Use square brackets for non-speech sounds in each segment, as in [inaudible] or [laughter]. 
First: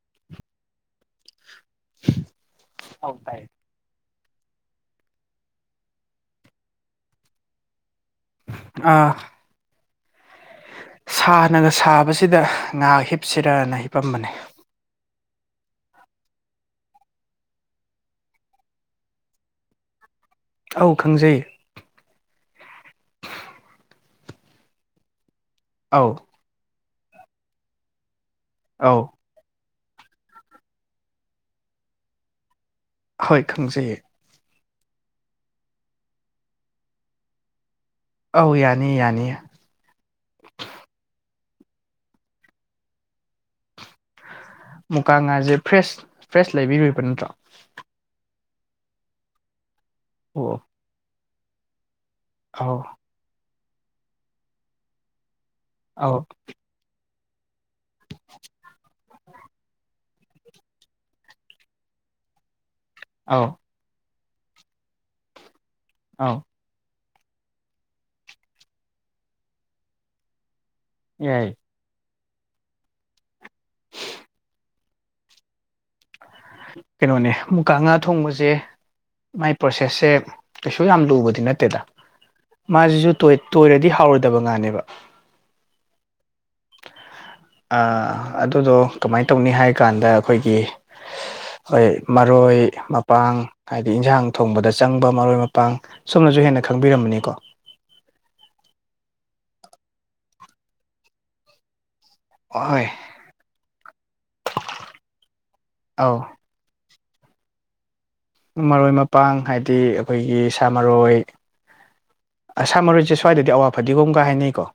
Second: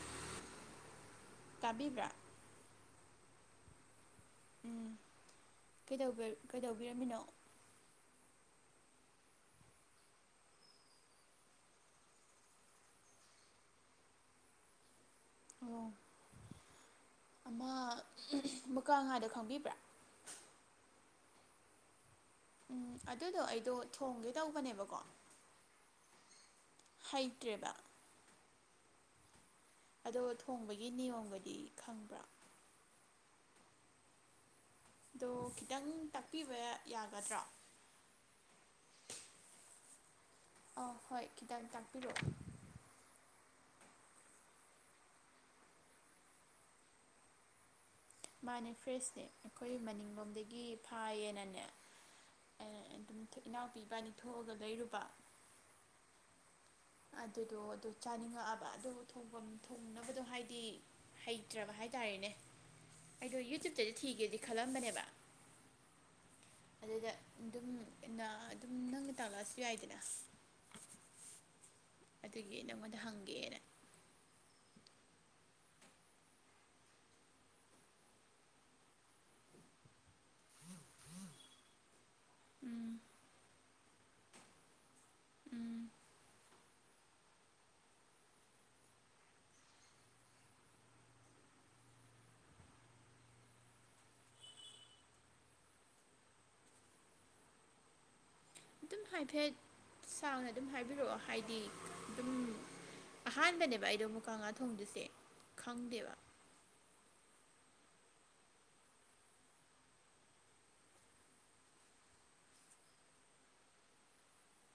[inaudible] ꯇꯥꯕꯤꯕ꯭ꯔꯥ ꯑꯧ ꯇꯥꯏꯌꯦ ꯎꯝ ꯀꯩꯗꯧꯕꯤ ꯀꯩꯗꯧꯕꯤꯔꯝꯃꯤꯅꯣ ꯑꯥ ꯁꯥꯅꯒ ꯁꯥꯕꯖꯤꯗ ꯉꯥꯍꯥꯛ ꯍꯤꯞꯁꯤꯔꯅ ꯍꯤꯞꯄꯝꯕꯅꯤ ꯑꯣ ꯑꯃ ꯃꯨꯀꯥ ꯉꯥꯗꯣ ꯈꯪꯕꯤꯕ꯭ꯔꯥ ꯑꯧ ꯈꯪꯖꯩ ꯎꯝ ꯑꯗꯨꯗꯣ ꯑꯩꯗꯣ ꯊꯣꯡꯒꯦ ꯇꯧꯕꯅꯦꯕꯀꯣ ꯑꯧ ꯍꯩꯇ꯭ꯔꯦꯕ ꯑꯧ ꯑꯗꯣ ꯊꯣꯡꯕꯒꯤ ꯅꯤꯌꯣꯝꯒꯗꯤ ꯈꯪꯕ꯭ꯔꯥ ꯍꯣꯏ ꯈꯪꯖꯩꯌꯦ ꯑꯗꯣ ꯈꯤꯇꯪ ꯇꯥꯛꯄꯤꯕ ꯌꯥ ꯌꯥꯒꯗ꯭ꯔꯣ ꯑꯣ ꯌꯥꯅꯤ ꯌꯥꯅꯤ ꯑꯣ ꯍꯣꯏ ꯈꯤꯇꯪ ꯇꯥꯛꯄꯤꯔꯛꯑꯣ ꯃꯨꯀꯥ ꯉꯥꯁꯦ ꯐ꯭ꯔꯦꯁ ꯐ꯭ꯔꯦꯁ ꯂꯩꯕꯤꯔꯨꯕ ꯅꯠꯇ꯭ꯔꯣ ꯃꯥꯅꯦ ꯐ꯭ꯔꯦꯁꯅꯦ ꯑꯩꯈꯣꯏ ꯃꯅꯤꯡꯂꯣꯝꯗꯒꯤ ꯐꯥꯏꯌꯦꯅ ꯑꯥꯎ ꯏꯅꯥꯎꯄꯤ ꯢꯕꯅꯤ ꯊꯣꯛꯑꯒ ꯂꯩꯔꯨꯕ ꯑꯧ ꯑꯗꯨꯗꯣ ꯑꯗꯨ ꯆꯥꯅꯤꯡꯉꯛꯑꯕ ꯑꯗꯨꯕꯨ ꯊꯣꯡꯐꯝ ꯊꯣꯡꯅꯕꯗꯣ ꯍꯥꯏꯗꯤ ꯍꯩꯇ꯭ꯔꯕ ꯍꯥꯏ ꯇꯔꯦꯅꯦ ꯑꯩꯗꯣ ꯑꯧ ꯌꯨꯇ꯭ꯌꯨꯕꯇꯗꯤ ꯊꯤꯒꯦꯗꯤ ꯈꯜꯂꯝꯕꯅꯦꯕ ꯑꯧ ꯑꯗꯨꯗ ꯑꯗꯨꯝ ꯑꯗꯨꯝ ꯅꯪꯅ ꯇꯥꯛꯂꯛꯑꯁꯨ ꯌꯥꯏꯗꯅ ꯌꯥꯏ ꯑꯗꯨꯒꯤ ꯅꯪꯉꯣꯟꯗ ꯍꯪꯒꯦꯅ ꯀꯩꯅꯣꯅꯦ ꯃꯨꯀꯥ ꯉꯥ ꯊꯣꯡꯕꯁꯦ ꯃꯥꯏ ꯄ꯭ꯔꯣꯁꯦꯁꯁꯦ ꯀꯩꯁꯨ ꯌꯥꯝ ꯂꯨꯕꯗꯤ ꯅꯠꯇꯦꯗ ꯎꯝ ꯃꯥꯁꯤꯁꯨ ꯇꯣꯏꯔꯗꯤ ꯍꯥꯎꯔꯣꯏꯗꯕ ꯉꯥꯅꯦꯕ ꯎꯝ ꯑꯥ ꯑꯗꯨꯗꯣ ꯀꯃꯥꯏꯅ ꯇꯧꯅꯤ ꯍꯥꯏ ꯀꯥꯟꯗ ꯑꯈꯣꯏꯒꯤ [inaudible] ꯍꯣꯏ ꯃꯔꯣꯏ ꯃꯄꯥꯡ ꯍꯥꯏꯗꯤ ꯏꯟꯁꯥꯡ ꯊꯣꯡꯕꯗ ꯆꯪꯕ ꯃꯔꯣꯏ ꯃꯄꯥꯡ ꯁꯨꯝꯅꯁꯨ ꯍꯦꯟꯅ ꯈꯪꯕꯤꯔꯝ ꯅꯤꯀꯣ [inaudible] ꯐꯦꯠ ꯁꯥꯡꯅ ꯑꯗꯨꯝ ꯍꯥꯏꯕꯤꯔꯛꯑꯣ ꯍꯥꯏꯗꯤ ꯑꯗꯨꯝ ꯍꯣꯏ ꯑꯍꯥꯟꯕꯅꯦꯕ ꯑꯩꯗꯣ ꯃꯨꯀꯥ ꯉꯥ ꯊꯣꯡꯗꯏꯁꯦ ꯈꯪꯗꯦꯕ ꯑꯧ ꯃꯔꯣꯏ ꯃꯄꯥꯡ ꯍꯥꯏꯕꯗꯤ ꯑꯈꯣꯏꯒꯤ ꯁꯥ ꯃꯔꯣꯏ ꯁꯥ ꯃꯔꯣꯏꯁꯦ ꯁ꯭ꯋꯥꯏꯗꯗꯤ ꯑꯋꯥ ꯐꯗꯤꯒꯣꯝꯒ ꯍꯥꯏꯅꯩꯀꯣ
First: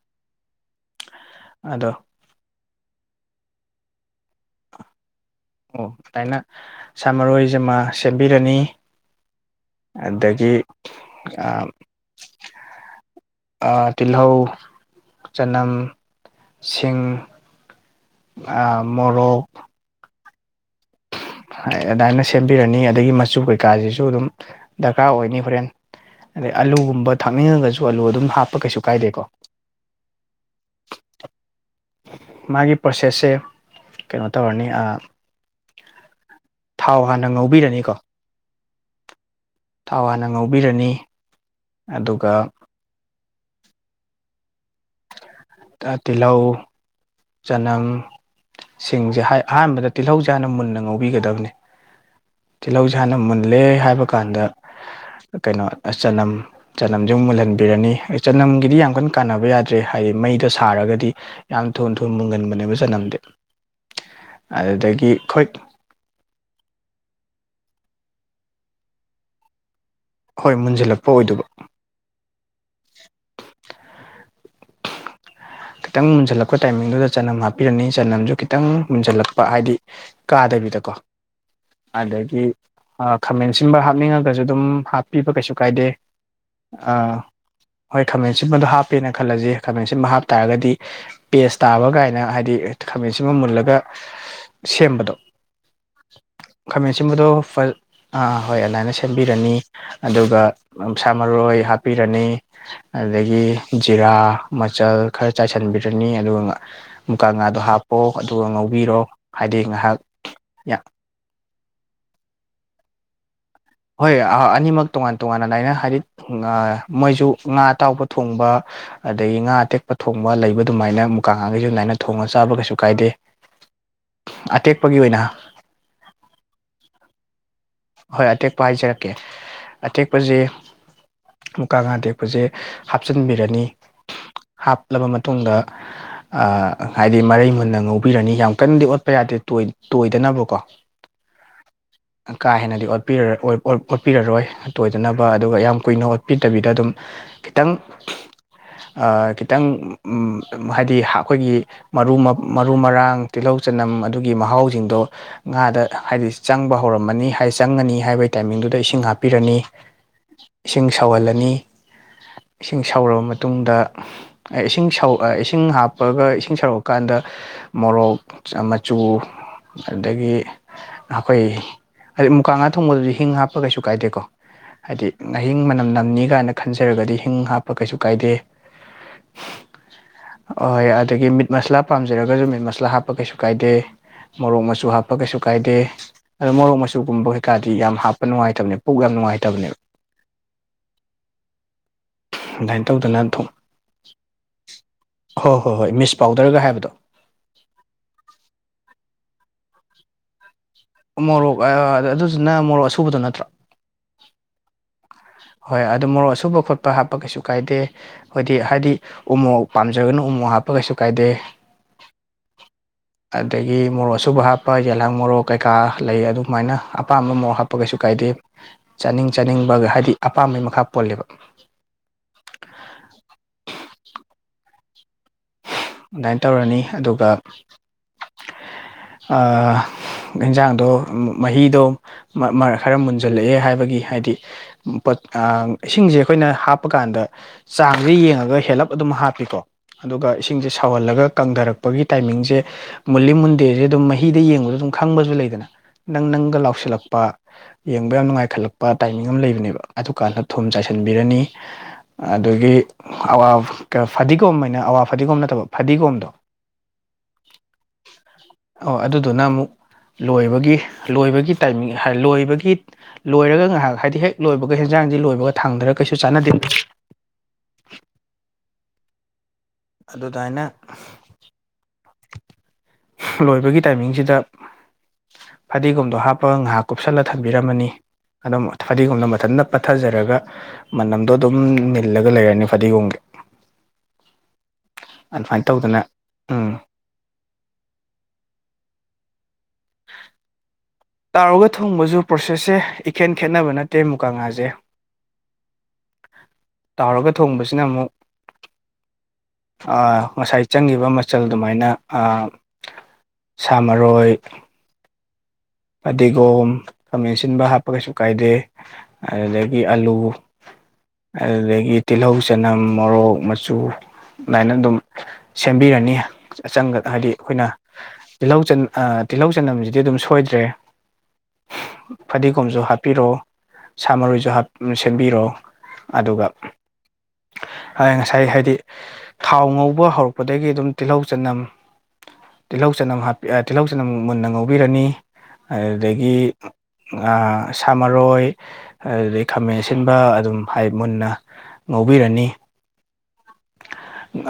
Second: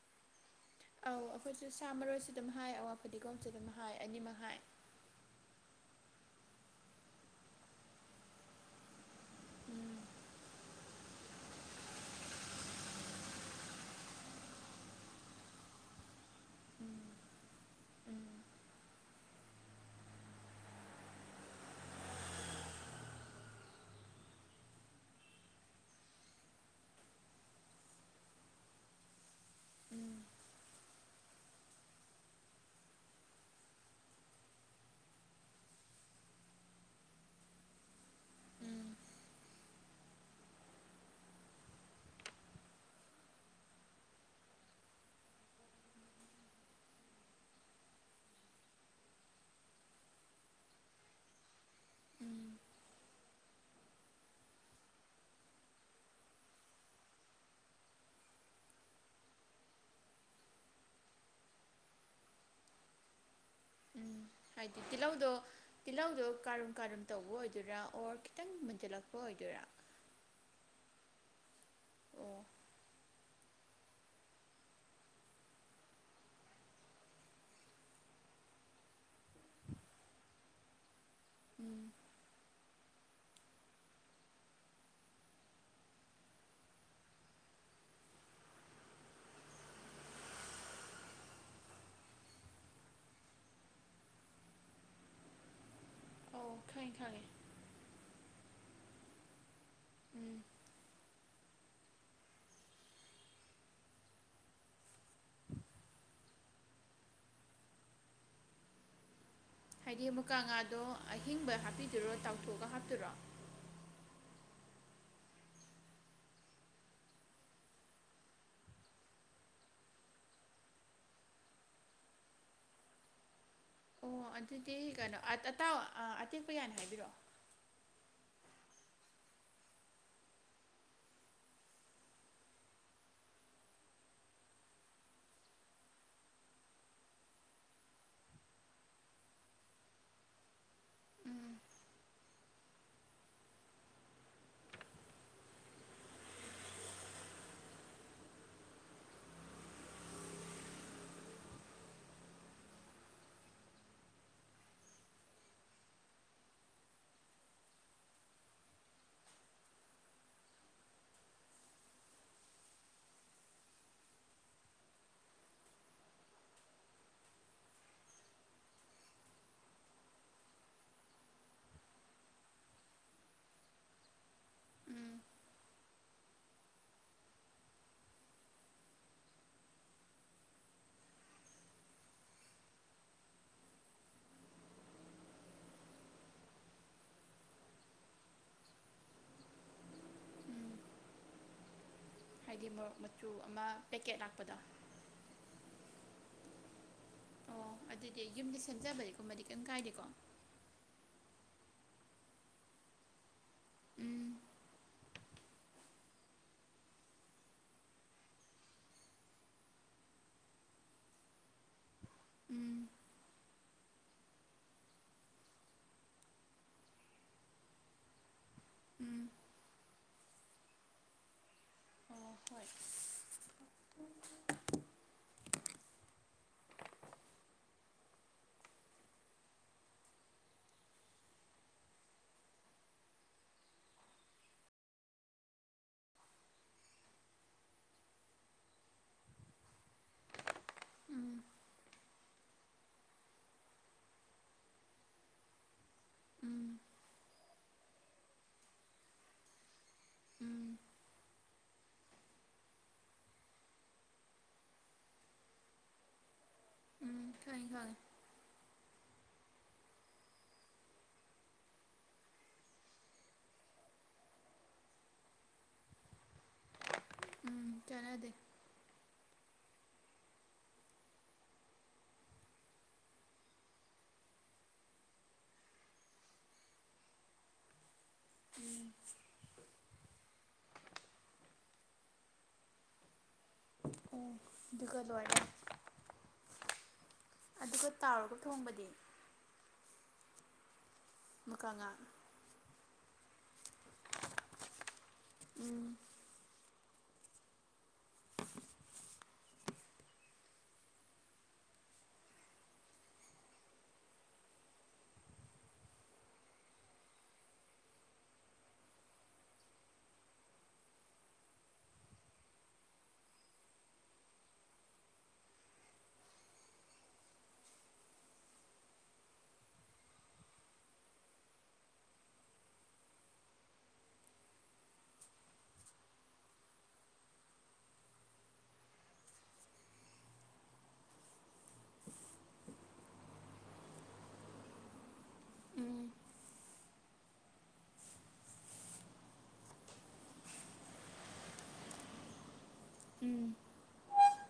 ꯑꯧ ꯑꯈꯣꯏꯁꯨ ꯑꯗꯣ ꯁꯥ ꯃꯔꯣꯏꯁꯨ ꯑꯗꯨꯝ ꯍꯥꯏ ꯑꯋꯥ ꯐꯗꯤꯒꯣꯝꯁꯨ ꯑꯗꯨꯝ ꯍꯥꯏ ꯑꯅꯤꯃꯛ ꯍꯥꯏ ꯑꯣ ꯑꯗꯨꯃꯥꯏꯅ ꯁꯥꯃꯔꯣꯏꯁꯤꯃ ꯁꯦꯝꯕꯤꯔꯅꯤ ꯎꯝ ꯑꯗꯒꯤ ꯑꯥ ꯑꯥ ꯇꯤꯜꯍꯧ ꯆꯅꯝ ꯁꯤꯡ ꯎꯝ ꯎꯝ ꯑꯥ ꯃꯣꯔꯣꯛ ꯑꯗꯗꯥꯏꯅ ꯁꯦꯝꯕꯤꯔꯅꯤ ꯑꯗꯒꯤ ꯃꯆꯨ ꯀꯩꯀꯥꯁꯤꯁꯨ ꯑꯗꯨꯝ ꯗꯔꯀꯥꯔ ꯑꯣꯏꯅꯤ ꯍꯣꯔꯦꯟ ꯑꯗꯩ ꯑꯂꯨꯒꯨꯝꯕ ꯊꯥꯛꯅꯤꯡꯉꯒꯁꯨ ꯑꯂꯨ ꯑꯗꯨꯝ ꯍꯥꯞꯄ ꯀꯩꯁꯨ ꯀꯥꯏꯗꯦꯀꯣ [inaudible] ꯃꯥꯒꯤ ꯄ꯭ꯔꯣꯁꯦꯁꯁꯦ ꯀꯩꯅꯣ ꯇꯧꯔꯅꯤ ꯑꯥ ꯊꯥꯎ ꯍꯥꯟꯅ ꯉꯧꯕꯤꯔꯅꯤꯀꯣ ꯎꯝ ꯊꯥꯎ ꯍꯥꯟꯅ ꯉꯧꯕꯤꯔꯅꯤ ꯑꯗꯨꯒ [inaudible] ꯇ ꯇꯤꯜꯍꯧ ꯆꯅꯝ ꯁꯤꯡꯁꯦ ꯑꯍꯥꯟꯕꯗ ꯇꯤꯜꯍꯧꯁꯥꯅ ꯃꯨꯟꯅ ꯉꯧꯕꯤꯒꯗꯕꯅꯤ ꯎꯝ ꯇꯤꯜꯍꯧꯁꯦ ꯍꯥꯟꯅ ꯃꯨꯜꯂꯦ ꯍꯥꯏꯕ ꯀꯥꯟꯗ ꯀꯩꯅꯣ ꯆꯅꯝ ꯆꯅꯝꯁꯨ ꯃꯨꯜꯍꯟꯕꯤꯔꯅꯤ ꯆꯅꯝꯒꯤꯗꯤ ꯌꯥꯝ ꯀꯟꯅ ꯀꯥꯟꯅꯕ ꯌꯥꯗ꯭ꯔꯦ ꯍꯥꯏꯗꯤ ꯃꯩꯗ ꯁꯥꯔꯒꯗꯤ ꯌꯥꯝ ꯊꯨ ꯊꯨ ꯃꯨꯒꯟꯕꯅꯦꯕ ꯆꯅꯝꯗꯤ ꯎꯝ ꯍꯥꯏꯗꯤ ꯑꯗꯨꯗꯒꯤ ꯇꯤꯜꯍꯧꯗꯣ ꯍꯣꯏ ꯇꯤꯜꯍꯧꯗꯣ ꯀꯥꯔꯨꯝ ꯀꯥꯔꯨꯝ ꯇꯧꯕ ꯑꯣꯏꯗꯣꯏ ꯑꯗꯨꯔ ꯑꯣꯔ ꯈꯤꯇꯪ ꯃꯨꯟꯖꯜꯂꯛꯄ ꯑꯣꯏꯗꯣꯏꯔꯥ ꯍꯣꯏ ꯃꯨꯟꯁꯤꯜꯂꯛꯄ ꯑꯣꯏꯗꯣꯏꯕ ꯑꯣ ꯈꯤꯇꯪ ꯃꯨꯟꯖꯜꯂꯛꯄ ꯇꯥꯏꯃꯤꯡꯗꯨꯗ ꯆꯅꯝ ꯍꯥꯞꯄꯤꯔꯅꯤ ꯆꯅꯝꯁꯨ ꯈꯤꯇꯪ ꯃꯨꯁꯤꯜꯂꯛ ꯄ ꯍꯥꯏꯗꯤ ꯀꯥꯗꯕꯤꯗꯀꯣ ꯎꯝ ꯑꯗꯒꯤ ꯈꯥꯃꯦꯟꯁꯤꯕ ꯍꯥꯞꯅꯤꯡꯉꯒꯁꯨ ꯑꯗꯨꯝ ꯍꯥꯞꯄꯤꯕ ꯀꯩꯁꯨ ꯀꯥꯏꯗꯦ ꯑꯥ ꯍꯣꯏ ꯈꯥꯃꯦꯟꯁꯤꯕꯗꯣ ꯍꯥꯞꯄꯦꯅ ꯈꯜꯂꯁꯤ ꯈꯥꯃꯦꯟꯁꯤꯃ ꯍꯥꯞ ꯇꯥꯔꯒꯗꯤ ꯄꯦꯁ ꯇꯥꯕ ꯀꯥꯏꯅ ꯍꯥꯏꯗꯤ ꯈꯥꯃꯦꯟꯁꯤꯟꯕ ꯃꯨꯜꯂꯒ ꯁꯦꯝꯕꯗꯣ ꯑꯧ ꯈꯪꯉꯦ ꯈꯪꯉꯦ ꯈꯥꯃꯦꯟꯁꯤꯕꯗꯣ ꯍꯣꯏ ꯑꯗꯨꯃꯥꯏꯅ ꯁꯦꯝꯕꯤꯔꯅꯤ ꯎꯝ ꯑꯗꯨꯒ [unintelligible] ꯃꯔꯣꯏ ꯍꯥꯞꯄꯤꯔꯅꯤ ꯑꯗꯨꯗꯒꯤ ꯖꯤꯔꯥ ꯃꯆꯜ ꯈꯔ ꯆꯥꯏꯁꯤꯟꯕꯤꯔꯅꯤ ꯑꯗꯨꯒ ꯃꯨꯀ ꯉꯥꯗꯣ ꯍꯥꯞꯄꯣ ꯑꯗꯨꯒ ꯉꯧꯕꯤꯔꯣ ꯍꯥꯏꯗꯤ ꯃꯨꯀꯥ ꯉꯥꯗꯣ ꯑꯍꯤꯡꯕ ꯍꯥꯞꯄꯤꯗꯔꯣ ꯇꯥꯎꯊꯣꯛꯑꯒ ꯍꯥꯞꯇꯔꯣ ꯍꯣꯏ ꯑꯅꯤꯃꯛ ꯇꯣꯉꯥꯟ ꯇꯣꯉꯥꯟꯅ ꯗꯥꯏꯅ ꯍꯥꯏꯗꯤ ꯃꯣꯏꯁꯨ ꯉꯥ ꯑꯇꯥꯎꯕ ꯊꯣꯡꯕ ꯑꯗꯒꯤ ꯉꯥ ꯑꯇꯦꯛꯄ ꯊꯣꯡꯕ ꯂꯩꯕ ꯑꯗꯨꯃꯥꯏꯅ ꯃꯨꯀꯥꯡꯉꯥꯡꯈꯩꯁꯨ ꯑꯗꯨꯃꯥꯏꯅ ꯊꯣꯡꯉꯒ ꯆꯥꯕ ꯀꯩꯁꯨ ꯀꯥꯏꯗꯦ ꯑꯣ ꯑꯗꯨꯗꯤ ꯑꯇꯦꯛꯄꯒꯤ ꯀꯩꯅꯣ ꯑꯣꯏꯅ ꯑꯇꯥꯎ ꯑꯇꯦꯛꯄ ꯌꯥꯅꯤ ꯍꯥꯏꯕꯤꯔꯛꯑꯣ ꯍꯣꯏ ꯑꯇꯦꯛꯄ ꯍꯥꯏꯖꯔꯛꯀꯦ ꯑꯇꯦꯛꯄꯁꯦ ꯃꯨꯀꯥ ꯉꯥ ꯇꯦꯛꯄꯁꯦ ꯍꯥꯞꯆꯤꯟꯕꯤꯔꯅꯤ ꯍꯥꯞꯂꯕ ꯃꯇꯨꯡꯗ ꯍꯥꯏꯗꯤ ꯃꯔꯩ ꯃꯨꯟꯅ ꯉꯧꯕꯤꯔꯅꯤ ꯌꯥꯝ ꯀꯟꯅꯗꯤ ꯑꯣꯠꯄ ꯌꯥ ꯗꯦ ꯇꯣꯏ ꯇꯣꯏꯗꯅꯕꯀꯣ ꯎꯝ ꯀꯥ ꯍꯦꯟꯅꯗꯤ ꯑꯣꯠꯄꯤꯔ ꯑꯣꯠ ꯑꯣꯠ ꯑꯣꯠꯄꯤꯔꯔꯣꯏ ꯇꯣꯏꯗꯅꯕ ꯑꯗꯨꯒ ꯌꯥꯝ ꯀꯨꯏꯅ ꯑꯣꯠꯄꯤꯗꯕꯤꯗ ꯑꯗꯨꯝ ꯈꯤꯇꯪ ꯈꯤꯇꯪ ꯍꯥꯏꯗꯤ ꯑꯩꯈꯣꯏꯒꯤ ꯃꯔꯨ ꯃꯔꯨ ꯃꯔꯥꯡ ꯇꯤꯜꯍꯧ ꯆꯅꯝ ꯑꯗꯨꯒꯤ ꯃꯍꯥꯎꯁꯤꯡꯗꯣ ꯉꯥꯗ ꯍꯥꯏꯗꯤ ꯆꯪꯕ ꯍꯧꯔꯝꯃꯅꯤ ꯆꯪꯉꯅꯤ ꯍꯥꯏꯕꯒꯤ ꯇꯥꯏꯃꯤꯡꯗꯨꯗ ꯏꯁꯤꯡ ꯍꯥꯞꯄꯤꯔꯅꯤ ꯏꯁꯤꯡ ꯁꯧꯍꯜꯂꯅꯤ ꯏꯁꯤꯡ ꯁꯧꯔꯕ ꯃꯇꯨꯡꯗ ꯏꯁꯤꯡ ꯁꯧ ꯏꯁꯤꯡ ꯍꯥꯞꯄꯒ ꯏꯁꯤꯡ ꯁꯧꯔꯛꯑꯀꯥꯟꯗ ꯃꯣꯔꯣꯛ ꯃꯆꯨ ꯑꯗꯒꯤ ꯑꯩꯈꯣꯏ ꯍꯥꯏꯗꯤ ꯃꯨꯀꯥ ꯉꯥ ꯊꯣꯡꯕꯗꯨꯗꯤ ꯍꯤꯡ ꯍꯥꯞꯄ ꯀꯩꯁꯨ ꯀꯥꯏꯗꯦꯀꯣ ꯍꯥꯏꯗꯤ ꯎꯝ ꯑꯍꯤꯡ ꯃꯅꯝ ꯅꯝꯅꯤ ꯀꯥꯏꯅ ꯈꯟꯖꯔꯒꯗꯤ ꯍꯤꯡ ꯍꯥꯞꯄ ꯀꯩꯁꯨ ꯀꯥꯏꯗꯦ [inaudible] ꯑꯣꯏ ꯑꯗꯨꯗꯒꯤ ꯃꯤꯠ ꯃꯁꯂꯥ ꯄꯥꯝꯖꯔꯒꯁꯨ ꯃꯤꯠ ꯃꯁꯂꯥ ꯍꯥꯞꯄ ꯀꯩꯁꯨ ꯀꯥꯏꯗꯦ ꯃꯣꯔꯣꯛ ꯃꯆꯨ ꯍꯥꯞꯄ ꯀꯩꯁꯨ ꯀꯥꯏꯗꯦ ꯑꯣ ꯃꯣꯔꯣꯛ ꯃꯆꯨ [unintelligible] ꯀꯩꯀꯥꯗꯤ ꯌꯥꯝ ꯍꯥꯞꯄ ꯅꯨꯡꯉꯥꯏꯇꯕꯅꯦ ꯄꯨꯛ ꯌꯥꯝ ꯅꯨꯡꯉꯥꯏꯇꯕꯅꯦꯕ [inaudible] ꯍꯥꯏꯗꯤ ꯑꯗꯨꯃꯥꯏꯅ ꯃꯣꯔꯣꯛ ꯇꯧꯗꯅ ꯃꯆꯨ ꯊꯨꯝ ꯑꯃ ꯄꯦꯛꯀꯦꯠ ꯂꯥꯛꯄꯗꯣ ꯍꯣꯏ ꯍꯣꯏ ꯍꯣꯏ ꯃꯤꯁ ꯄꯥꯎꯗꯔꯒ ꯍꯥꯏꯕꯗꯣ ꯑꯣ ꯑꯗꯨꯗꯤ ꯑꯩ ꯌꯨꯝꯗ ꯁꯦꯝꯖꯕꯗꯤꯀꯨꯝꯕꯗꯤ ꯀꯦꯝ ꯀꯥꯏꯗꯦꯀꯣ ꯃꯣꯔꯣꯛ ꯑꯥ ꯑꯗꯨꯗꯨꯅ ꯃꯣꯔꯣꯛ ꯑꯁꯨꯕꯗꯣ ꯅꯠꯇ꯭ꯔꯣ ꯎꯝ ꯍꯣꯏ ꯑꯗꯨꯗ ꯃꯣꯔꯣꯛ ꯑꯁꯨꯕ ꯈꯣꯠꯄ ꯍꯥꯞꯄ ꯀꯩꯁꯨ ꯀꯥꯏꯗꯦ ꯍꯣꯏꯗꯤ ꯍꯥꯏꯗꯤ ꯎꯃꯣꯔꯣꯛ ꯄꯥꯝꯖꯒꯅ ꯎ ꯎ ꯝꯣꯔꯣꯛ ꯍꯥꯞꯄ ꯀꯩꯁꯨ ꯀꯥꯏꯗꯦ [inaudible] ꯑꯗ ꯑꯗꯒꯤ ꯃꯣꯔꯣꯛ ꯑꯁꯨꯕ ꯍꯥꯞꯄ ꯌꯦꯂꯥꯡ ꯃꯣꯔꯣꯛ ꯀꯩꯀꯥ ꯂꯩ ꯑꯗꯨꯃꯥꯏꯅ ꯑꯄꯥꯝꯕ ꯃꯣꯔꯣꯛ ꯍꯥꯞꯄ ꯀꯩꯁꯨ ꯀꯥꯏꯗꯦ ꯆꯥꯅꯤꯡ ꯎꯝ ꯆꯥꯅꯤꯡꯕ ꯍꯥꯏꯗꯤ ꯑꯄꯥꯝꯕꯩ ꯃꯈꯥ ꯄꯣꯜꯂꯦꯕ ꯑꯣ ꯍꯣꯏ ꯑꯗꯨꯃꯥꯏꯅ ꯇꯧꯔꯅꯤ ꯑꯗꯨꯒ [inaudible] ꯏꯟꯖꯥꯡꯗꯣ ꯃꯍꯤꯗꯣ ꯃꯔ ꯃꯔ ꯍꯥꯏꯔꯞ ꯃꯨꯟꯖꯜꯂꯛꯑꯦ ꯍꯥꯏꯕꯒꯤ ꯍꯥꯏ ꯍꯥꯏꯗꯤ ꯄꯠ ꯏꯁꯤꯡꯁꯦ ꯑꯩꯈꯣꯏꯅ ꯍꯥꯞꯄꯀꯥꯟꯗ ꯆꯥꯡꯁꯦ ꯌꯦꯡꯉꯒ ꯍꯦꯜꯂꯞ ꯑꯗꯨꯝ ꯍꯥꯞꯄꯤꯀꯣ ꯑꯗꯨꯒ ꯏꯁꯤꯡꯁꯦ ꯁꯧꯍꯜꯂꯒ ꯎꯝ ꯀꯪꯊꯔꯛꯄꯒꯤ ꯇꯥꯏꯃꯤꯡꯖꯦ ꯃꯨꯜꯂꯤ ꯃꯨꯟꯗꯦꯁꯦ ꯑꯗꯨꯝ ꯃꯍꯤꯗ ꯌꯦꯡꯕꯗ ꯑꯗꯨꯝ ꯈꯪꯕꯁꯨ ꯂꯩꯗꯅ ꯅꯪ ꯅꯪꯒ ꯎꯝ ꯂꯥꯎꯁꯤꯜꯂꯛꯄ ꯌꯦꯡꯕ ꯌꯥꯝ ꯅꯨꯡꯉꯥꯏꯈꯠꯂꯛꯄ ꯇꯥꯏꯃꯤꯡ ꯑꯃ ꯂꯩꯕꯅꯦꯕ ꯑꯗꯨꯀꯥꯟꯗ ꯊꯨꯝ ꯎꯝ ꯆꯥꯏꯁꯤꯟꯕꯤꯔꯅꯤ ꯑꯗꯨꯗꯒꯤ ꯑꯋꯥ ꯐꯗꯤꯒꯣꯝ ꯍꯥꯏꯅ ꯑꯋꯥ ꯐꯗꯤꯒꯣꯝ ꯅꯠꯇꯕ ꯐꯗꯤꯒꯣꯝꯗꯣ ꯎꯝ ꯈꯡꯉꯦ ꯈꯡꯉꯦ ꯑꯣ ꯑꯗꯨꯗꯨꯅ ꯑꯃꯨꯛ ꯂꯣꯏꯕꯒꯤ ꯂꯣꯏꯕꯒꯤ ꯇꯥꯏꯃꯤꯡ ꯂꯣꯏꯕꯒꯤ ꯂꯣꯏꯔꯒ ꯉꯥꯏꯍꯥꯛ ꯍꯥꯏꯗꯤ ꯍꯦꯛ ꯂꯣꯏꯕꯒ ꯍꯦꯟꯖꯥꯡ ꯥꯑꯦꯟꯖꯥꯡꯗꯤ ꯂꯣꯏꯕꯒ ꯊꯥꯡꯗꯔꯒ ꯀꯩꯁꯨ ꯆꯥꯟꯅꯗꯦ ꯎꯝ ꯆꯅꯗꯦ ꯑꯗꯨꯗꯥꯏꯅ ꯂꯣꯏꯕꯒꯤ ꯇꯥꯏꯃꯤꯡꯁꯤꯗ ꯐꯗꯤꯒꯣꯝꯗꯣ ꯍꯥꯞꯄꯒ ꯉꯥꯏꯍꯥꯛ ꯀꯨꯞꯁꯜꯂ ꯊꯝꯕꯤꯔꯝꯃꯅꯤ ꯑꯗꯨ ꯑꯃꯨꯛ ꯎꯝ ꯐꯗꯤꯒꯣꯝꯅ ꯃꯊꯟꯇ ꯄꯠꯊꯖꯔꯒ ꯃꯅꯝꯗꯣ ꯑꯗꯨꯝ ꯅꯤꯜꯂꯒ ꯂꯩꯔꯅꯤ ꯐꯗꯤꯒꯣꯝꯒꯤ ꯎꯝ ꯑꯗꯨꯃꯥꯏꯅ ꯇꯧꯗꯅ ꯎꯝ ꯑꯗꯨꯒ ꯇꯥꯎꯔꯒ ꯊꯣꯡꯕꯗꯤ ꯇꯥꯎꯔꯒ ꯑꯃꯨꯛꯀ ꯉꯥꯛ ꯊꯣꯡꯕꯁꯨ ꯄ꯭ꯔꯣꯁꯦꯁꯁꯦ ꯏꯈꯦꯟ ꯈꯦꯠꯅꯕ ꯅꯠ ꯇꯦ ꯃꯨꯀꯉꯥꯁꯦ ꯎꯝ ꯇꯥꯎꯔꯒ ꯊꯣꯡꯕꯁꯤꯅ ꯑꯃꯨꯛ ꯑ ꯉꯁꯥꯏ ꯆꯪꯉꯤꯕ ꯃꯆꯜ ꯑꯗꯨꯃꯥꯏꯅ ꯑ ꯁꯥ ꯃꯔꯣꯏ ꯐꯗꯤꯒꯣꯝ ꯈꯥꯃꯦꯟꯑꯁꯤꯟꯕ ꯍꯥꯞꯄ ꯀꯩꯁꯨ ꯀꯥꯏꯗꯦ ꯑꯗꯨꯗꯒꯤ ꯑꯥꯂꯨ ꯑꯗꯨꯗꯒꯤ ꯇꯤꯜꯍꯧ ꯆꯅꯝ ꯃꯣꯔꯣꯛ ꯃꯆꯨ ꯑꯗꯨꯃꯥꯏꯅ ꯑꯗꯨꯝ ꯁꯦꯝꯕꯤꯔꯅꯤ ꯆꯪꯒ ꯍꯥꯏꯗꯤ ꯑꯩꯈꯣꯏꯅ ꯇꯤꯜꯍꯧ ꯆ ꯑ ꯇꯤꯜꯍꯧ ꯆꯅꯝꯁꯤꯗꯤ ꯑꯗꯨꯝ ꯁꯣꯏꯗ꯭ꯔꯦ [inaudible] ꯐꯗꯤꯒꯣꯝꯁꯨ ꯍꯥꯞꯄꯤꯔꯣ ꯁꯥ ꯃꯔꯣꯏꯁꯨ ꯍꯥꯞ ꯁꯦꯝꯕꯤꯔꯣ ꯑꯗꯨꯒ ꯑ ꯉꯁꯥꯏ ꯍꯥꯏꯗꯤ ꯊꯥꯎ ꯉꯧꯕ ꯍꯧꯔꯛꯄꯗꯒꯤ ꯑꯗꯨꯝ ꯇꯤꯜꯍꯧ ꯆꯅꯝ ꯇꯤꯜꯍꯧ ꯆꯅꯝ ꯍꯥꯞ ꯑ ꯇꯤꯜꯍꯧ ꯆꯅꯝ ꯃꯨꯟꯅ ꯉꯧꯕꯤꯔꯅꯤ ꯎꯝ ꯑꯗꯨꯗꯒꯤ ꯑ ꯁꯥꯃꯔꯣꯏ ꯑꯗꯨꯗꯒꯤ ꯈꯥꯃꯦꯟ ꯑꯁꯤꯟꯕ ꯑꯗꯨꯝ ꯍꯥꯏ ꯃꯨꯟꯅ ꯉꯧꯕꯤꯔꯅꯤ ꯎꯝ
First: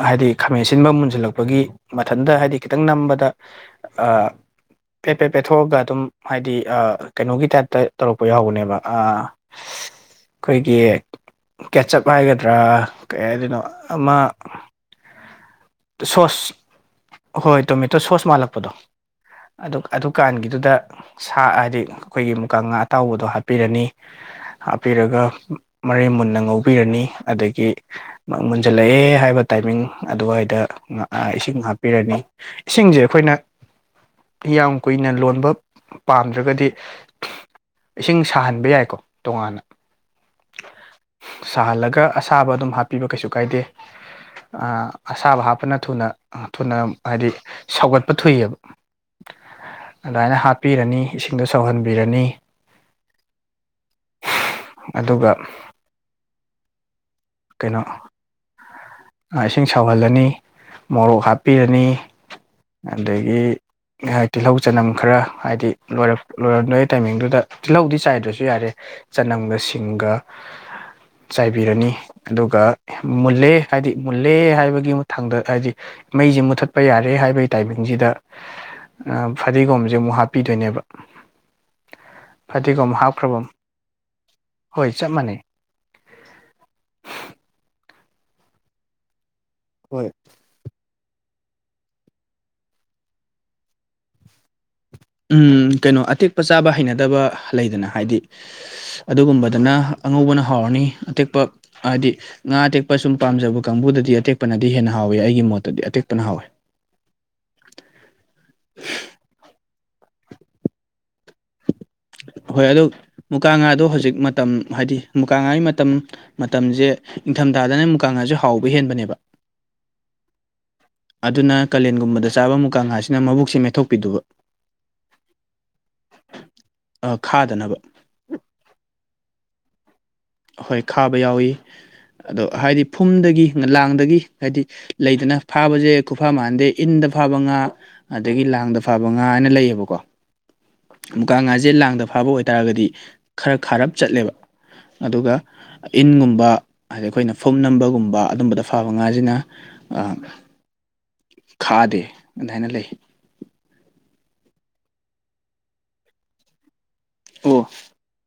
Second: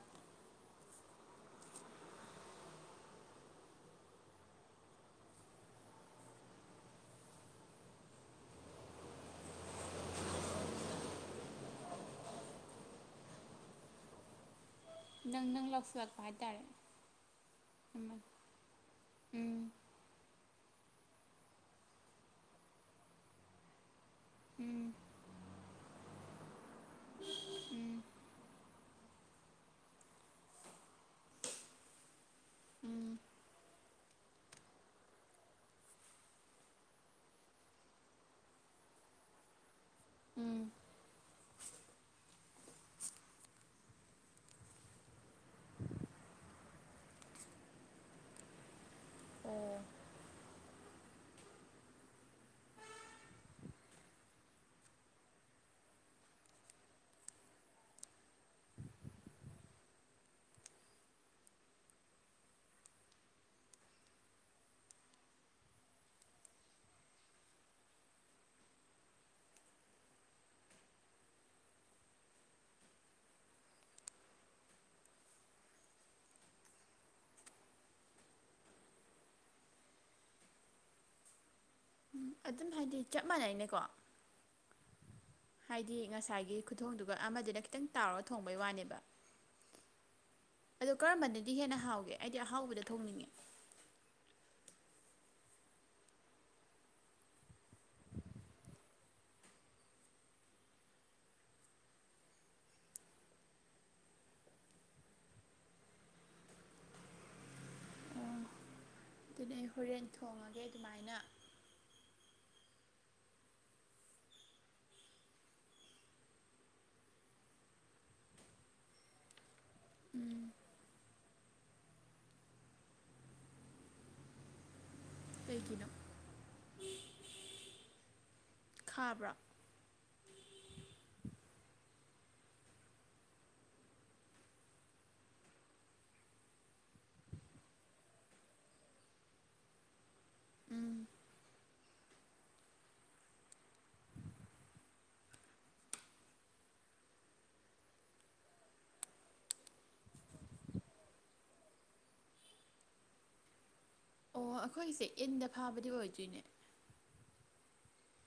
ꯍꯥꯏꯗꯤ ꯈꯥꯃꯦꯟ ꯑꯁꯤꯟꯕ ꯃꯨꯟꯁꯤꯜꯂꯛꯄꯒꯤ ꯃꯊꯟꯗ ꯍꯥꯏꯗꯤ ꯈꯤꯇꯪ ꯅꯝꯕꯗ ꯑ ꯐꯦ ꯐꯦ ꯄꯦꯊꯣꯛꯑꯒ ꯑꯗꯨꯝ ꯍꯥꯏꯗꯤ ꯑ ꯀꯩꯅꯣꯒꯤ ꯇꯥꯏꯞꯇ ꯇꯧꯔꯛꯄ ꯌꯥꯎꯕꯅꯦꯕ ꯑ ꯑꯩꯈꯣꯏꯒꯤ ꯀꯦꯠꯆꯞ ꯍꯥꯏꯒꯗ꯭ꯔꯥ ꯀꯩ ꯍꯥꯏꯗꯣꯏꯅꯣ ꯑꯃ ꯅꯪ ꯅꯪ ꯂꯧꯁꯤꯜꯂꯛꯄ ꯁꯣꯁ ꯍꯥꯏꯇꯥꯔꯦ ꯍꯣꯏ ꯇꯣꯃꯦꯇꯣ ꯑꯃ ꯁꯣꯁ ꯃꯥꯜꯂꯛꯄꯗꯣ ꯎꯝ ꯑꯗꯨ ꯑꯗꯨꯀꯥꯟꯒꯤ ꯑꯗꯨꯗ ꯁꯥ ꯍꯥꯏꯗꯤ ꯑꯩꯈꯣꯏꯒꯤ ꯃꯨꯀ ꯉꯥ ꯑꯇꯥꯎꯕꯗꯣ ꯍꯥꯞꯄꯤꯔꯅꯤ ꯎꯝ ꯍꯥꯞꯄꯤꯔꯒ ꯃꯔꯩ ꯃꯨꯟꯅ ꯉꯧꯕꯤꯔꯅꯤ ꯑꯗꯒꯤ ꯃꯃꯨꯟ ꯃꯨꯟꯖꯤꯜꯂꯛꯑꯦ ꯍꯥꯏꯕ ꯇꯥꯏꯃꯤꯡ ꯑꯗꯨꯋꯥꯏꯗ ꯑ ꯏꯁꯤꯡ ꯍꯥꯞꯄꯤꯔꯅꯤ ꯏꯁꯤꯡꯁꯦ ꯎꯝ ꯑꯩꯈꯣꯏꯅ ꯌꯥꯝ ꯀꯨꯏꯅ ꯂꯣꯟꯕ ꯄꯥꯝꯗ꯭ꯔꯒꯗꯤ ꯏꯁꯤꯡ ꯁꯥꯍꯟꯕ ꯌꯥꯏꯀꯣ ꯇꯣꯉꯥꯟꯅ ꯎꯝ ꯁꯥꯍꯜꯂꯒ ꯑꯁꯥꯕ ꯑꯗꯨꯝ ꯍꯥꯞꯄꯤꯕ ꯀꯩꯁꯨ ꯀꯥꯏꯗꯦ ꯑ ꯑꯁꯥꯕ ꯍꯥꯞꯄꯅ ꯊꯨꯅ ꯊꯨꯅ ꯍꯥꯏꯗꯤ ꯁꯧꯒꯠꯄ ꯊꯨꯏꯌꯦꯕ ꯑꯣ ꯑꯗꯨꯃꯥꯏꯅ ꯍꯥꯠꯄꯤꯔꯅꯤ ꯏꯁꯤꯡꯗꯣ ꯁꯧꯍꯟꯕꯤꯔꯅꯤ [inaudible] ꯑꯗꯨꯒ ꯀꯩꯅꯣ ꯑ ꯏꯁꯤꯡ ꯁꯧꯍꯜꯂꯅꯤ ꯃꯣꯔꯣꯛ ꯍꯥꯞꯄꯤꯔꯅꯤ ꯑꯗꯒꯤ ꯍꯥꯢ ꯇꯤꯜꯍꯧ ꯆꯅꯝ ꯈꯔ ꯍꯥꯏꯗꯤ ꯂꯣꯏꯔꯝ ꯂꯣꯢꯔꯝꯗꯣꯏ ꯇꯥꯏꯃꯤꯡꯗꯨꯗ ꯇꯤꯜꯍꯧꯗꯤ ꯆꯥꯏꯗ꯭ꯔꯁꯨ ꯌꯥꯔꯦ ꯆꯅꯝꯒ ꯁꯤꯡꯒ ꯆꯥꯏꯕꯤꯔꯅꯤ ꯑꯗꯨꯒ ꯃꯨꯜꯂꯦ ꯍꯥꯏꯗꯤ ꯃꯨꯜꯂꯦ ꯍꯥꯏꯕꯒꯤ ꯃꯊꯥꯡꯗ ꯍꯥꯏꯗꯤ ꯃꯩꯁꯦ ꯃꯨꯠꯊꯠꯄ ꯌꯥꯔꯦ ꯍꯥꯏꯕꯒꯤ ꯇꯥꯏꯃꯤꯡꯁꯤꯗ ꯑꯥ ꯐꯗꯤꯒꯣꯝꯖꯦ ꯑꯃꯨꯛ ꯍꯥꯞꯄꯤꯗꯣꯏꯅꯦꯕ ꯎꯝ ꯑꯗꯨꯝ ꯐꯗꯤꯒꯣꯝ ꯍꯥꯏꯗꯤ ꯆꯞ ꯍꯥꯞꯈ꯭ꯔꯕ ꯃꯥꯟꯅꯩꯅꯦꯀꯣ ꯍꯣꯏ ꯆꯞ ꯃꯥꯟꯅꯩ ꯗꯤ ꯉꯁꯥꯏꯒꯤ ꯈꯨꯊꯣꯡꯗꯨꯒ ꯑꯃꯗꯨꯅ ꯈꯤꯇꯪ ꯇꯥꯎꯔ ꯊꯣꯡꯕꯩ ꯋꯥꯅꯦꯕꯥ ꯍꯣꯏ ꯑꯗꯣ ꯀꯔꯝꯕꯅꯗꯤ ꯍꯦꯟꯅ ꯍꯥꯎꯒꯦ ꯑꯩꯗꯤ ꯑꯍꯥꯎꯕꯗ ꯊꯣꯡꯅꯤꯡꯉꯦ ꯎꯝ ꯀꯩꯅꯣ ꯑꯇꯦꯛꯄ ꯆꯥꯕ ꯍꯩꯅꯗꯕ ꯂꯩꯗꯅ ꯍꯥꯏꯗꯤ ꯑꯗꯨꯒꯨꯝꯕꯗꯅ ꯑꯉꯧꯕꯅ ꯍꯥꯎꯔꯅꯤ ꯑꯇꯦꯛꯄ ꯍꯥꯏꯗꯤ ꯉꯥ ꯑꯇꯦꯛꯄ ꯁꯨꯝ ꯄꯥꯝꯖꯕ ꯀꯥꯡꯕꯨꯗꯗꯤ ꯑꯇꯦꯛꯄꯅꯗꯤ ꯍꯦꯟꯅ ꯍꯥꯎ ꯍꯥꯎꯋꯦ ꯑꯩꯒꯤ ꯃꯣꯠꯇꯗꯤ ꯑꯇꯦꯛꯄꯅ ꯍꯥꯎꯋꯦ ꯑꯣ ꯑꯗꯨ ꯑꯩ ꯍꯣꯔꯦꯟ ꯊꯣꯡꯉꯒꯦ ꯑꯗꯨꯃꯥꯏꯅ ꯍꯣꯏ ꯑꯗꯨ ꯃꯨꯀꯥ ꯉꯥꯗꯣ ꯍꯧꯖꯤꯛ ꯃꯇꯝ ꯍꯥꯏꯗꯤ ꯃꯨꯀꯥ ꯉꯥꯒꯤ ꯃꯇꯝ ꯃꯇꯝꯖꯦ ꯏꯊꯝꯊꯥꯗꯅ ꯃꯨꯛꯀꯥꯉꯥꯖꯦ ꯍꯥꯎꯕ ꯍꯦꯟꯕꯅꯦꯕꯥ ꯎꯝ ꯑꯗꯨꯅ ꯀꯥꯂꯦꯟꯒꯨꯝꯕꯗ ꯆꯥꯕ ꯃꯨꯀꯥ ꯉꯥꯁꯤꯅ ꯃꯕꯨꯛꯁꯦ ꯃꯦꯠꯊꯣꯛꯄꯤꯗꯨꯕ ꯀꯩꯒꯤꯅꯣ ꯑꯥ ꯈꯥꯗꯅꯕ ꯈꯥꯕ꯭ꯔꯥ ꯍꯣꯏ ꯈꯥꯕ ꯌꯥꯎꯌꯤ ꯑꯗꯣ ꯍꯥꯏꯗꯤ ꯐꯨꯝꯗꯒꯤ ꯂꯥꯡꯗꯒꯤ ꯍꯥꯏꯗꯤ ꯂꯩꯗꯅ ꯐꯥꯕꯖꯦ ꯈꯨꯐꯥ ꯃꯥꯟꯗꯦ ꯏꯟꯗ ꯏꯟꯗ ꯐꯥꯕ ꯉꯥ ꯑꯗꯒꯤ ꯂꯥꯡꯗ ꯐꯥꯕ ꯉꯥ ꯍꯥꯏꯅ ꯂꯩꯌꯦꯕꯀꯣ ꯎꯝ ꯃꯨꯀꯥ ꯉꯥꯖꯦ ꯂꯥꯡꯗ ꯐꯥꯕ ꯑꯣꯏꯇꯥꯔꯒꯗꯤ ꯈꯔ ꯈꯥꯔꯞ ꯆꯠꯂꯦꯕ ꯑꯗꯨꯒ ꯏꯟꯒꯨꯝꯕ ꯍꯥꯏꯗꯤ ꯑꯈꯣꯏꯅ ꯐꯨꯝ ꯅꯝꯕꯒꯨꯝꯕ ꯑꯗꯨꯝꯕꯗ ꯐꯥꯕ ꯉꯥꯖꯤꯅ ꯑꯥ ꯈꯥꯗꯦ ꯑꯗꯥꯏꯅ ꯂꯩ ꯑꯣ ꯑꯈꯣꯏꯁꯦ ꯏꯟꯗ ꯐꯥꯕꯗꯤ ꯑꯣꯏꯗꯣꯏꯅꯦ ꯑꯣ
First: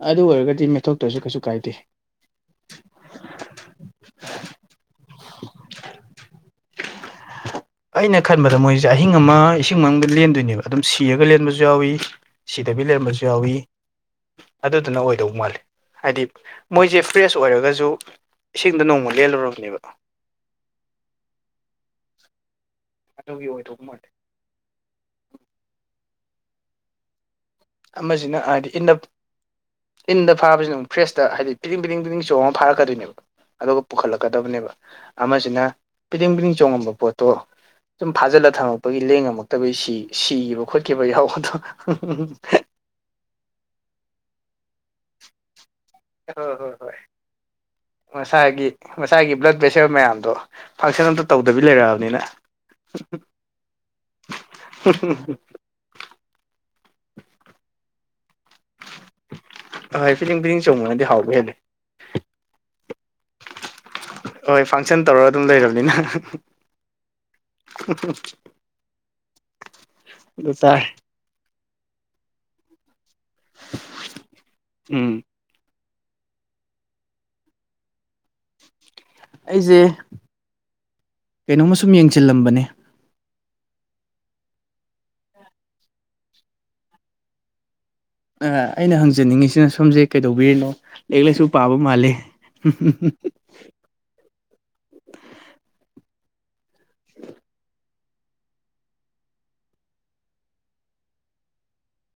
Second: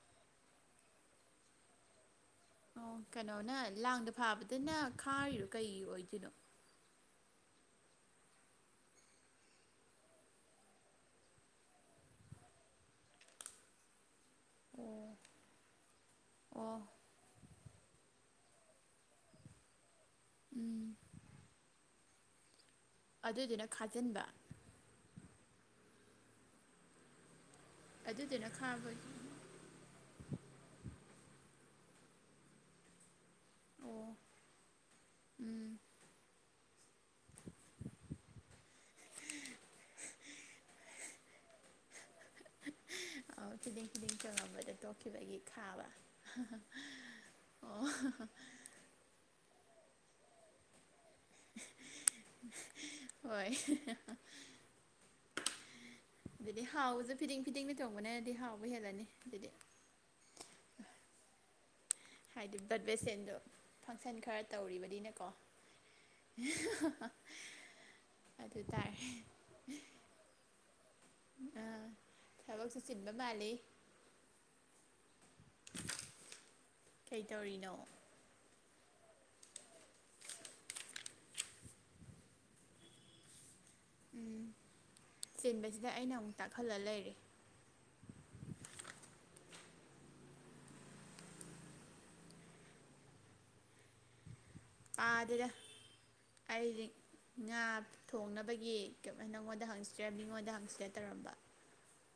ꯑꯗꯨ ꯑꯣꯏꯔꯒꯗꯤ ꯃꯦꯠꯊꯣꯛꯇ꯭ꯔꯖꯨ ꯀꯩꯁꯨ ꯀꯥꯏꯗꯦ ꯑꯣ ꯀꯩꯅꯣꯅ ꯂꯥꯡꯗ ꯐꯥꯕꯗꯨꯅ ꯈꯥꯔꯤꯗꯣ ꯀꯩꯒꯤ ꯑꯣꯏꯗꯣꯏꯅꯣ ꯑꯩꯅ ꯈꯟꯕꯗ ꯃꯣꯏꯖꯦ ꯑꯍꯤꯡ ꯑꯃ ꯏꯁꯤꯡ ꯃꯅꯨꯡꯗ ꯂꯦꯟꯗꯣꯏꯅꯦꯕ ꯑꯗꯨꯝ ꯁꯤꯔꯒ ꯂꯦꯟꯕꯖꯨ ꯌꯥꯎꯌꯤ ꯁꯤ ꯗꯕꯤ ꯂꯩꯔꯝꯕꯖꯨ ꯌꯥꯎꯏ ꯑꯗꯨꯗꯨꯅ ꯑꯣ ꯑꯣꯏꯗꯧ ꯃꯥꯜꯂꯦ ꯍꯥꯏꯗꯤ ꯑꯣ ꯃꯣꯏꯖꯦ ꯐ꯭ꯔꯦꯁ ꯑꯣꯏꯔꯒꯖꯨ ꯏꯁꯤꯡꯗ ꯅꯣꯡꯃ ꯂꯦꯜꯂꯨꯔꯕꯅꯦꯕ ꯎꯝ ꯑꯗꯨꯒꯤ ꯑꯗꯨꯗꯨꯅ ꯑꯣꯏꯗꯧꯕ ꯃꯥꯜꯂꯤ ꯈꯥꯖꯤꯟꯕ ꯑꯃꯖꯤꯅ ꯑꯗꯨꯗꯨꯅ ꯍꯥꯏꯗꯤ ꯏꯟꯗ ꯈꯥꯕꯒꯤ ꯏꯟꯗ ꯐꯥꯕꯖꯤꯅ ꯃꯨꯛ ꯐ꯭ꯔꯦꯁꯇ ꯍꯥꯏꯗꯤ ꯄꯤꯗꯤꯡ ꯄꯤꯗꯤꯡ ꯄꯤꯗꯤꯡ ꯆꯣꯡꯉ ꯐꯥꯔꯛꯀꯗꯣꯏꯅꯦꯕ ꯑꯗꯨꯒ ꯑꯣ ꯄꯨꯈꯠꯂꯛꯀꯗꯕꯅꯦꯕ ꯑꯃꯖꯤꯅ ꯎꯝ ꯄꯤꯗꯤꯡ ꯄꯤꯗꯤꯡ ꯆꯣꯡꯉꯝꯕ ꯄꯣꯠꯇꯣ ꯁꯨꯝ ꯐꯥꯖꯤꯜꯂ ꯊꯝꯃꯛꯄꯒꯤ ꯂꯦꯡꯉꯝꯃꯛꯇꯕꯒꯤ ꯁꯤ ꯁꯤꯈꯤꯕ ꯈꯣꯠꯈꯤꯕ ꯌꯥꯎꯕꯗꯣ ꯑꯣ ꯐꯤꯗꯤꯡ ꯐꯤꯗꯤꯡ ꯆꯣꯡꯉꯝꯕꯗꯣ ꯇꯣꯛꯈꯤꯕꯒꯤ ꯈꯥꯕ ꯍꯣ ꯍꯣꯏ ꯍꯣꯏ ꯑꯣ ꯃꯁꯥꯒꯤ ꯃꯁꯥꯒꯤ ꯕ꯭ꯂꯠ ꯄꯦꯁꯔ ꯃꯌꯥꯝꯗꯣ ꯐꯪꯁꯟ ꯑꯝꯇ ꯇꯧꯗꯕꯤ ꯂꯩꯔꯛꯑꯕꯅꯤꯅꯥ ꯍꯣꯏ ꯍꯨꯝ ꯍꯨꯝ ꯗꯤ ꯍꯥꯎꯕꯖꯨ ꯐꯤꯗꯤꯡ ꯐꯤꯗꯤꯡꯒ ꯆꯣꯡꯕꯅꯗꯤ ꯍꯥꯎꯕ ꯍꯦꯜꯂꯅꯤ ꯑꯗꯨꯗꯤ ꯍꯣꯏ ꯐꯤꯗꯤꯡ ꯐꯤꯗꯤꯡ ꯆꯣꯡꯕꯅꯗꯤ ꯍꯥꯎꯕ ꯍꯦꯜꯂꯤ ꯍꯥꯏꯗꯤ ꯕ꯭ꯂꯠ ꯚꯦꯁꯦꯟꯗꯦ ꯐꯪꯁꯟ ꯈꯔ ꯍꯣꯏ ꯐꯪꯁꯟ ꯇꯧꯔꯤꯕꯅꯤꯅꯀꯣ ꯇꯧꯔꯒ ꯑꯗꯨꯝ ꯂꯩꯔꯕꯅꯤꯅ ꯍꯨ ꯍ ꯍ ꯑꯗꯨ ꯇꯥꯔꯦ ꯇꯥꯔꯦ ꯑ ꯊꯕꯛꯁꯨ ꯆꯤꯟꯕ ꯃꯥꯜꯂꯤ ꯎꯝ ꯀꯩꯇꯧꯔꯤꯅꯣ ꯑꯩꯖꯦ ꯀꯩꯅꯣꯝꯃ ꯁꯨꯝ ꯌꯦꯡꯖꯤꯜꯂꯝꯕꯅꯦ ꯎꯝ ꯆꯤꯟꯕꯁꯤꯗ ꯑꯩꯅ ꯑꯃꯨꯛ ꯇꯥꯛꯍꯜꯂ ꯂꯩꯔꯦ ꯑ ꯑꯩꯅ ꯍꯪꯖꯅꯤꯡꯉꯤꯁꯤꯅ ꯁꯣꯝꯁꯦ ꯀꯩꯗꯧꯕꯤꯔꯤꯅꯣ ꯂꯥꯏꯔꯤꯛ ꯂꯥꯏꯁꯨ ꯄꯥꯕ ꯃꯥꯜꯂꯦ [unintelligible] ꯄꯗꯦꯗ ꯑꯩꯗꯤ ꯉꯥ ꯊꯣꯡꯅꯕꯒꯤ ꯅꯪꯉꯣꯟꯗ ꯍꯪꯁꯤꯔ ꯃꯤꯉꯣꯟꯗ ꯍꯪꯁꯤꯔ ꯇꯧꯔꯝꯕ